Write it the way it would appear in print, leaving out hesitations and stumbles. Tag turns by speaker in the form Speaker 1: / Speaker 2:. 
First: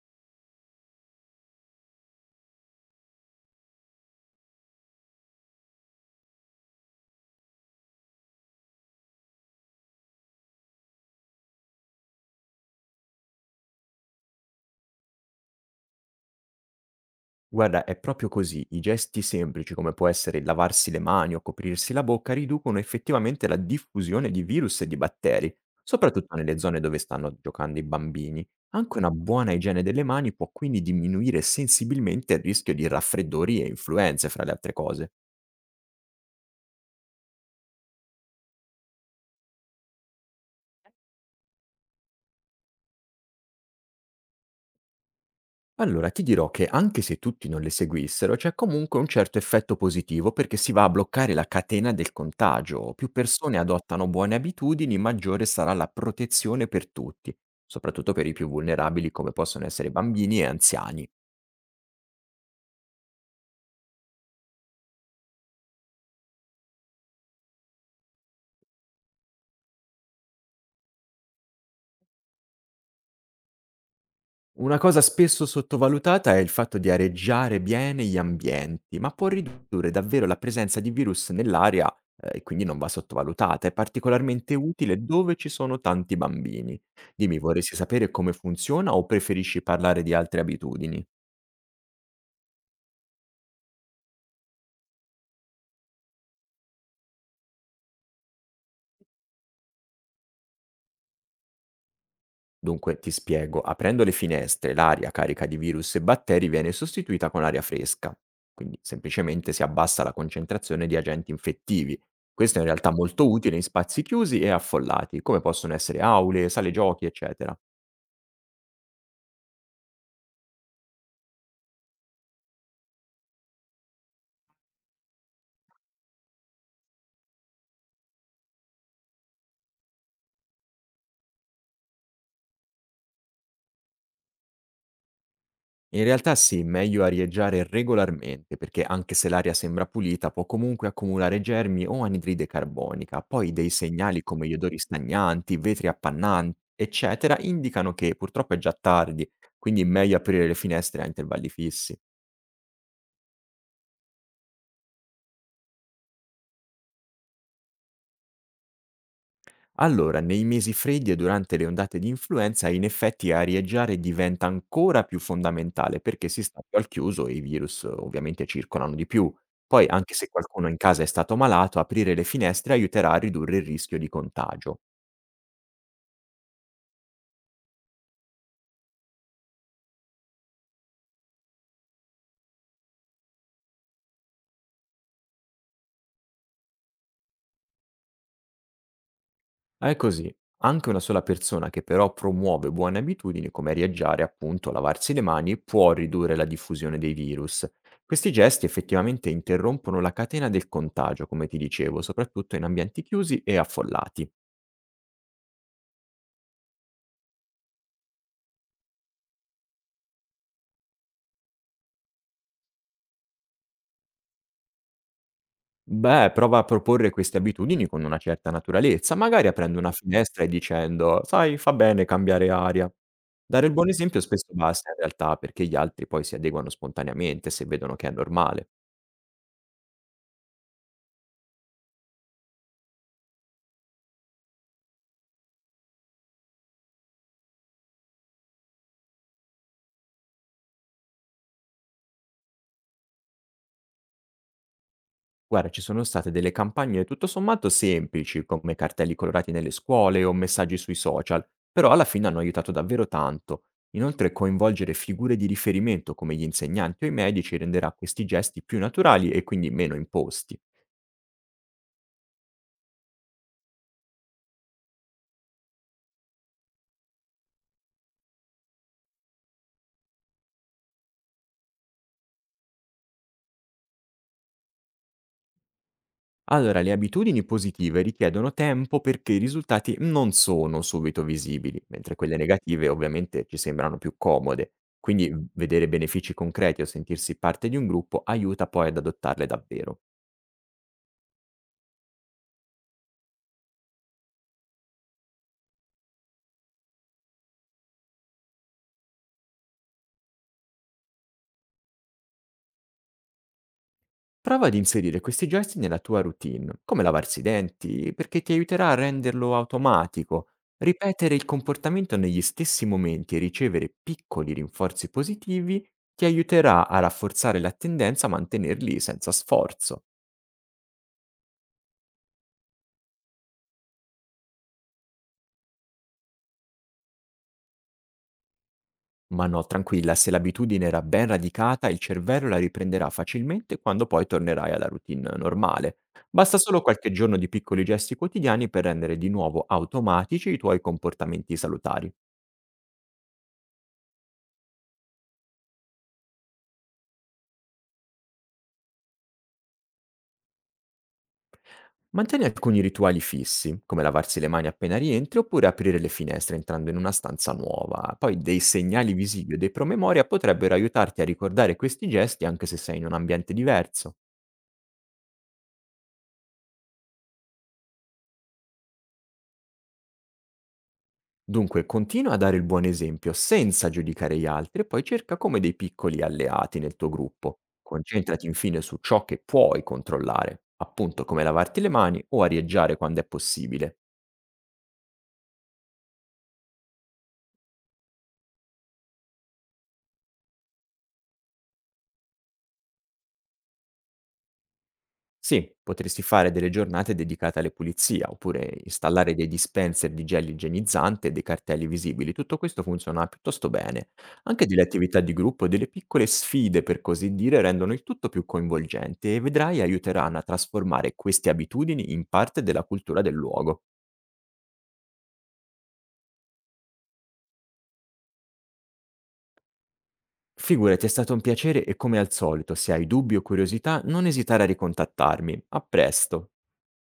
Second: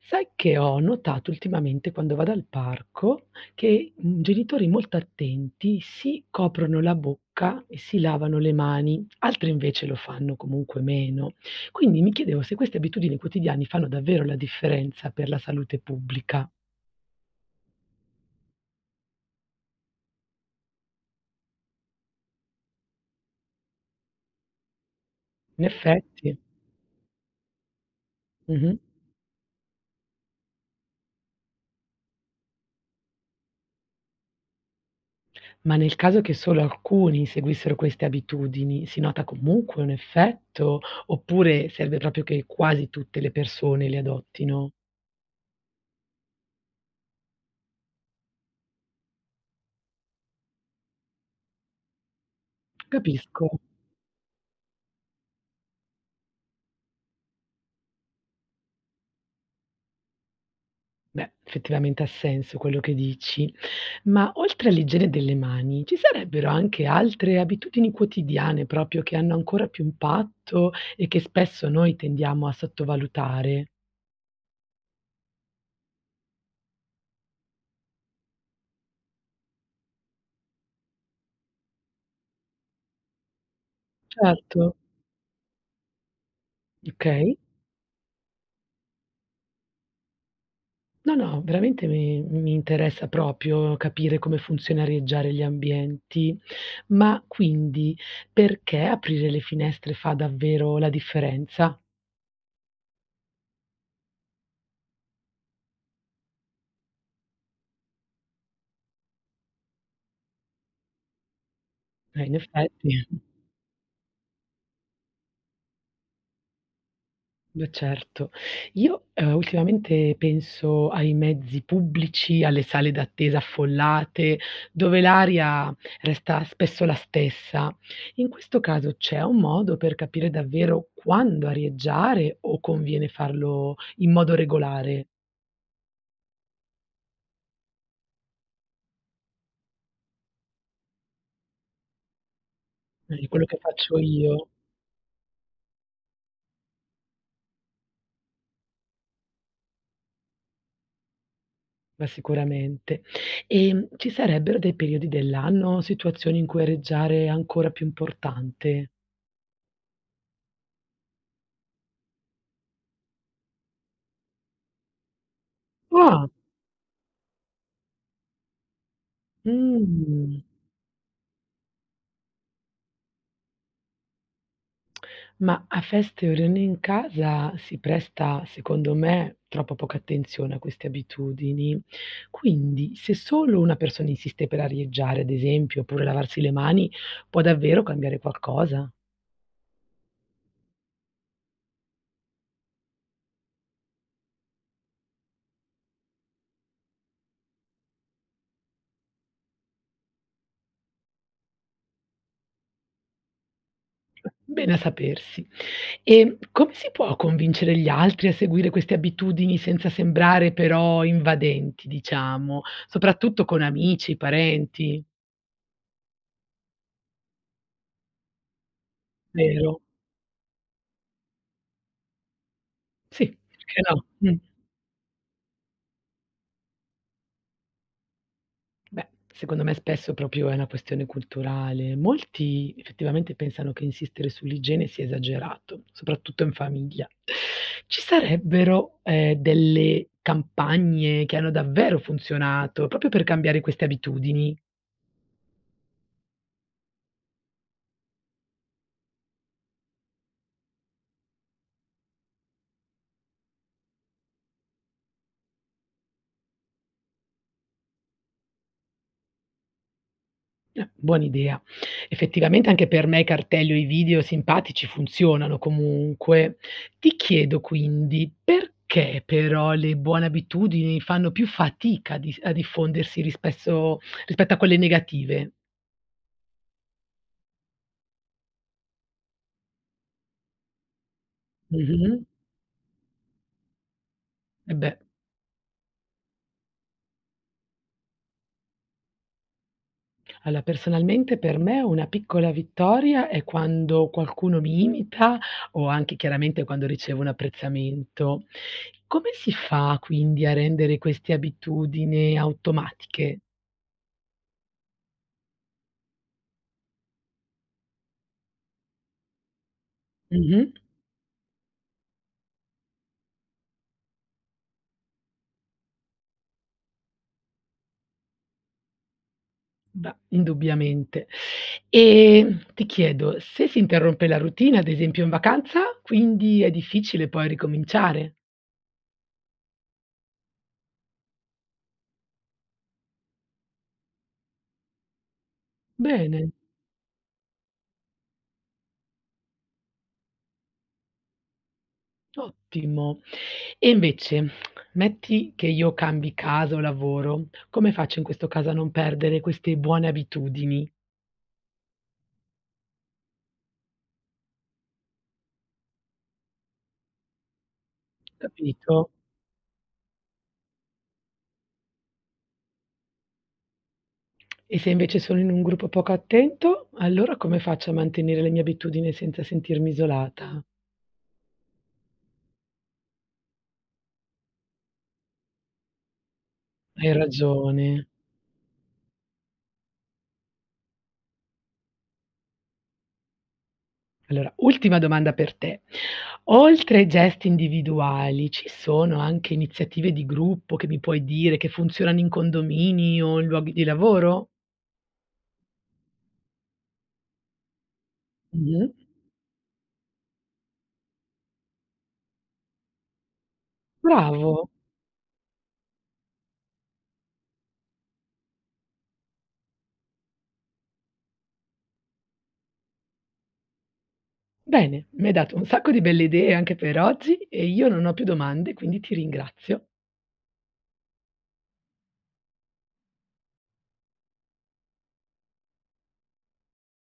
Speaker 1: Sai che ho notato ultimamente quando vado al parco che genitori molto attenti si coprono la bocca e si lavano le mani, altri invece lo fanno comunque meno. Quindi mi chiedevo se queste abitudini quotidiane fanno davvero la differenza per la salute pubblica.
Speaker 2: Guarda, è proprio così. I gesti semplici, come può essere il lavarsi le mani o coprirsi la bocca, riducono effettivamente la diffusione di virus e di batteri,
Speaker 1: In
Speaker 2: soprattutto
Speaker 1: effetti,
Speaker 2: nelle zone dove stanno giocando i bambini.
Speaker 1: mhm.
Speaker 2: Anche una buona igiene delle mani può quindi diminuire sensibilmente il rischio di raffreddori e influenze, fra le altre cose.
Speaker 1: Ma nel caso che solo alcuni seguissero queste abitudini, si nota comunque un effetto oppure serve proprio che quasi tutte le persone le adottino?
Speaker 2: Allora, ti dirò che anche se tutti non le seguissero, c'è comunque un certo effetto positivo perché si va a bloccare la catena del contagio. Più persone
Speaker 1: Capisco.
Speaker 2: adottano buone abitudini, maggiore sarà la protezione per tutti, soprattutto per i più vulnerabili come possono essere bambini e anziani.
Speaker 1: Beh, effettivamente ha senso quello che dici, ma oltre all'igiene delle mani, ci sarebbero anche altre abitudini quotidiane proprio che hanno ancora più impatto e che spesso noi tendiamo a sottovalutare?
Speaker 2: Una cosa spesso sottovalutata è il fatto di areggiare bene gli ambienti, ma può ridurre davvero la presenza di virus nell'aria, e quindi non va sottovalutata. È particolarmente
Speaker 1: Certo,
Speaker 2: utile dove ci sono tanti bambini.
Speaker 1: okay.
Speaker 2: Dimmi, vorresti sapere come funziona o preferisci parlare di altre abitudini?
Speaker 1: No, no, veramente mi interessa proprio capire come funzionarieggiare gli ambienti. Ma quindi perché aprire le finestre fa davvero la differenza?
Speaker 2: Dunque, ti spiego, aprendo le finestre, l'aria carica di virus e batteri viene sostituita con aria fresca, quindi semplicemente si abbassa la concentrazione di agenti infettivi.
Speaker 1: In
Speaker 2: Questo è in realtà
Speaker 1: effetti.
Speaker 2: molto utile in spazi chiusi e affollati, come possono essere aule, sale giochi, eccetera.
Speaker 1: Beh, certo. Io, ultimamente penso ai mezzi pubblici, alle sale d'attesa affollate, dove l'aria resta spesso la stessa. In questo caso c'è un modo per capire davvero quando arieggiare o conviene farlo in modo regolare?
Speaker 2: In realtà sì, meglio arieggiare regolarmente perché anche se l'aria sembra pulita può comunque accumulare germi o anidride carbonica.
Speaker 1: È quello
Speaker 2: Poi
Speaker 1: che
Speaker 2: dei
Speaker 1: faccio
Speaker 2: segnali
Speaker 1: io,
Speaker 2: come gli odori stagnanti, vetri appannanti, eccetera, indicano che purtroppo è già tardi, quindi meglio aprire le finestre a intervalli fissi.
Speaker 1: ma sicuramente. Ci sarebbero dei periodi dell'anno o situazioni in cui areggiare è ancora più importante?
Speaker 2: Allora, nei mesi freddi e durante le ondate di influenza, in effetti arieggiare diventa ancora più fondamentale
Speaker 1: Ah,
Speaker 2: perché si sta più al chiuso e i virus ovviamente circolano di più. Poi, anche se
Speaker 1: mh.
Speaker 2: qualcuno in casa è stato malato, aprire le finestre aiuterà a ridurre il rischio di contagio.
Speaker 1: Ma a feste o riunioni in casa si presta, secondo me, troppa poca attenzione a queste abitudini. Quindi, se solo una persona insiste per arieggiare, ad esempio, oppure lavarsi le mani, può davvero cambiare qualcosa?
Speaker 2: È così. Anche una sola persona che però promuove buone abitudini come arieggiare, appunto, lavarsi le mani, può ridurre la diffusione dei virus. Questi gesti effettivamente interrompono la catena del contagio, come ti dicevo, soprattutto in ambienti chiusi e affollati.
Speaker 1: Bene a sapersi. E come si può convincere gli altri a seguire queste abitudini senza sembrare però invadenti, diciamo, soprattutto con amici, parenti,
Speaker 2: Beh, prova a proporre queste abitudini con una certa naturalezza, magari aprendo
Speaker 1: vero?
Speaker 2: una finestra e dicendo: "Sai, fa bene cambiare aria".
Speaker 1: Sì,
Speaker 2: Dare il
Speaker 1: perché
Speaker 2: buon
Speaker 1: no?
Speaker 2: esempio
Speaker 1: Mm.
Speaker 2: spesso basta in realtà, perché gli altri poi si adeguano spontaneamente se vedono che è normale.
Speaker 1: Beh, secondo me spesso proprio è una questione culturale. Molti effettivamente pensano che insistere sull'igiene sia esagerato, soprattutto in famiglia. Ci sarebbero, delle campagne che hanno davvero funzionato proprio per cambiare queste abitudini?
Speaker 2: Guarda, ci sono state delle campagne tutto sommato semplici, come cartelli colorati nelle scuole o messaggi sui social, però alla fine hanno aiutato davvero tanto. Inoltre, coinvolgere figure di riferimento come gli insegnanti o i medici renderà questi gesti più naturali e quindi meno imposti.
Speaker 1: Buona idea. Effettivamente anche per me i cartelli o i video simpatici funzionano comunque. Ti chiedo quindi perché però le buone abitudini fanno più fatica a diffondersi rispesso rispetto a quelle negative?
Speaker 2: Allora, le abitudini positive richiedono tempo perché i risultati non sono subito visibili,
Speaker 1: Mh-mh.
Speaker 2: mentre quelle negative ovviamente ci sembrano più comode.
Speaker 1: Eh beh.
Speaker 2: Quindi vedere benefici concreti o sentirsi parte di un gruppo aiuta poi ad adottarle davvero.
Speaker 1: Allora, personalmente per me una piccola vittoria è quando qualcuno mi imita o anche chiaramente quando ricevo un apprezzamento. Come si fa quindi a rendere queste abitudini automatiche?
Speaker 2: Prova ad inserire questi gesti nella tua routine, come lavarsi i denti, perché ti aiuterà a renderlo automatico.
Speaker 1: Mh-mh.
Speaker 2: Ripetere il comportamento negli stessi momenti e ricevere piccoli rinforzi positivi ti aiuterà a rafforzare la tendenza a mantenerli senza sforzo.
Speaker 1: Beh, indubbiamente. Ti chiedo, se si interrompe la routine, ad esempio in vacanza, quindi è difficile poi ricominciare?
Speaker 2: Ma no, tranquilla, se l'abitudine era ben radicata, il cervello la riprenderà facilmente quando poi tornerai alla routine normale.
Speaker 1: Bene,
Speaker 2: Basta solo qualche giorno di piccoli gesti quotidiani per rendere di nuovo automatici i tuoi comportamenti salutari.
Speaker 1: ottimo. E invece, metti che io cambi casa o lavoro, come faccio in questo caso a non perdere queste buone abitudini?
Speaker 2: Mantieni alcuni rituali fissi, come lavarsi le mani appena rientri oppure aprire le finestre entrando in una stanza nuova. Poi dei
Speaker 1: Capito?
Speaker 2: segnali visivi o dei promemoria potrebbero aiutarti a ricordare questi gesti anche se sei in un ambiente diverso.
Speaker 1: E se invece sono in un gruppo poco attento, allora come faccio a mantenere le mie abitudini senza sentirmi isolata?
Speaker 2: Dunque, continua a dare il buon esempio senza giudicare gli altri e poi cerca come dei piccoli alleati nel tuo
Speaker 1: Hai
Speaker 2: gruppo.
Speaker 1: ragione.
Speaker 2: Concentrati infine su ciò che puoi controllare, appunto come lavarti le mani o arieggiare quando è possibile.
Speaker 1: Allora, ultima domanda per te. Oltre ai gesti individuali, ci sono anche iniziative di gruppo che mi puoi dire che funzionano in condomini o in luoghi di lavoro?
Speaker 2: Sì, potresti fare delle giornate dedicate alle pulizia, oppure
Speaker 1: Mh-mh.
Speaker 2: installare dei dispenser di gel igienizzante e dei cartelli visibili. Tutto questo funziona piuttosto bene. Anche
Speaker 1: Bravo,
Speaker 2: delle attività di gruppo e delle piccole sfide, per così dire, rendono il tutto più coinvolgente e vedrai aiuteranno a trasformare queste abitudini in parte della cultura del luogo.
Speaker 1: bene, mi hai dato un sacco di belle idee anche per oggi e io non ho più domande, quindi ti ringrazio.
Speaker 2: Figurati, è stato un piacere e come al solito, se hai dubbi o curiosità, non esitare a ricontattarmi. A presto!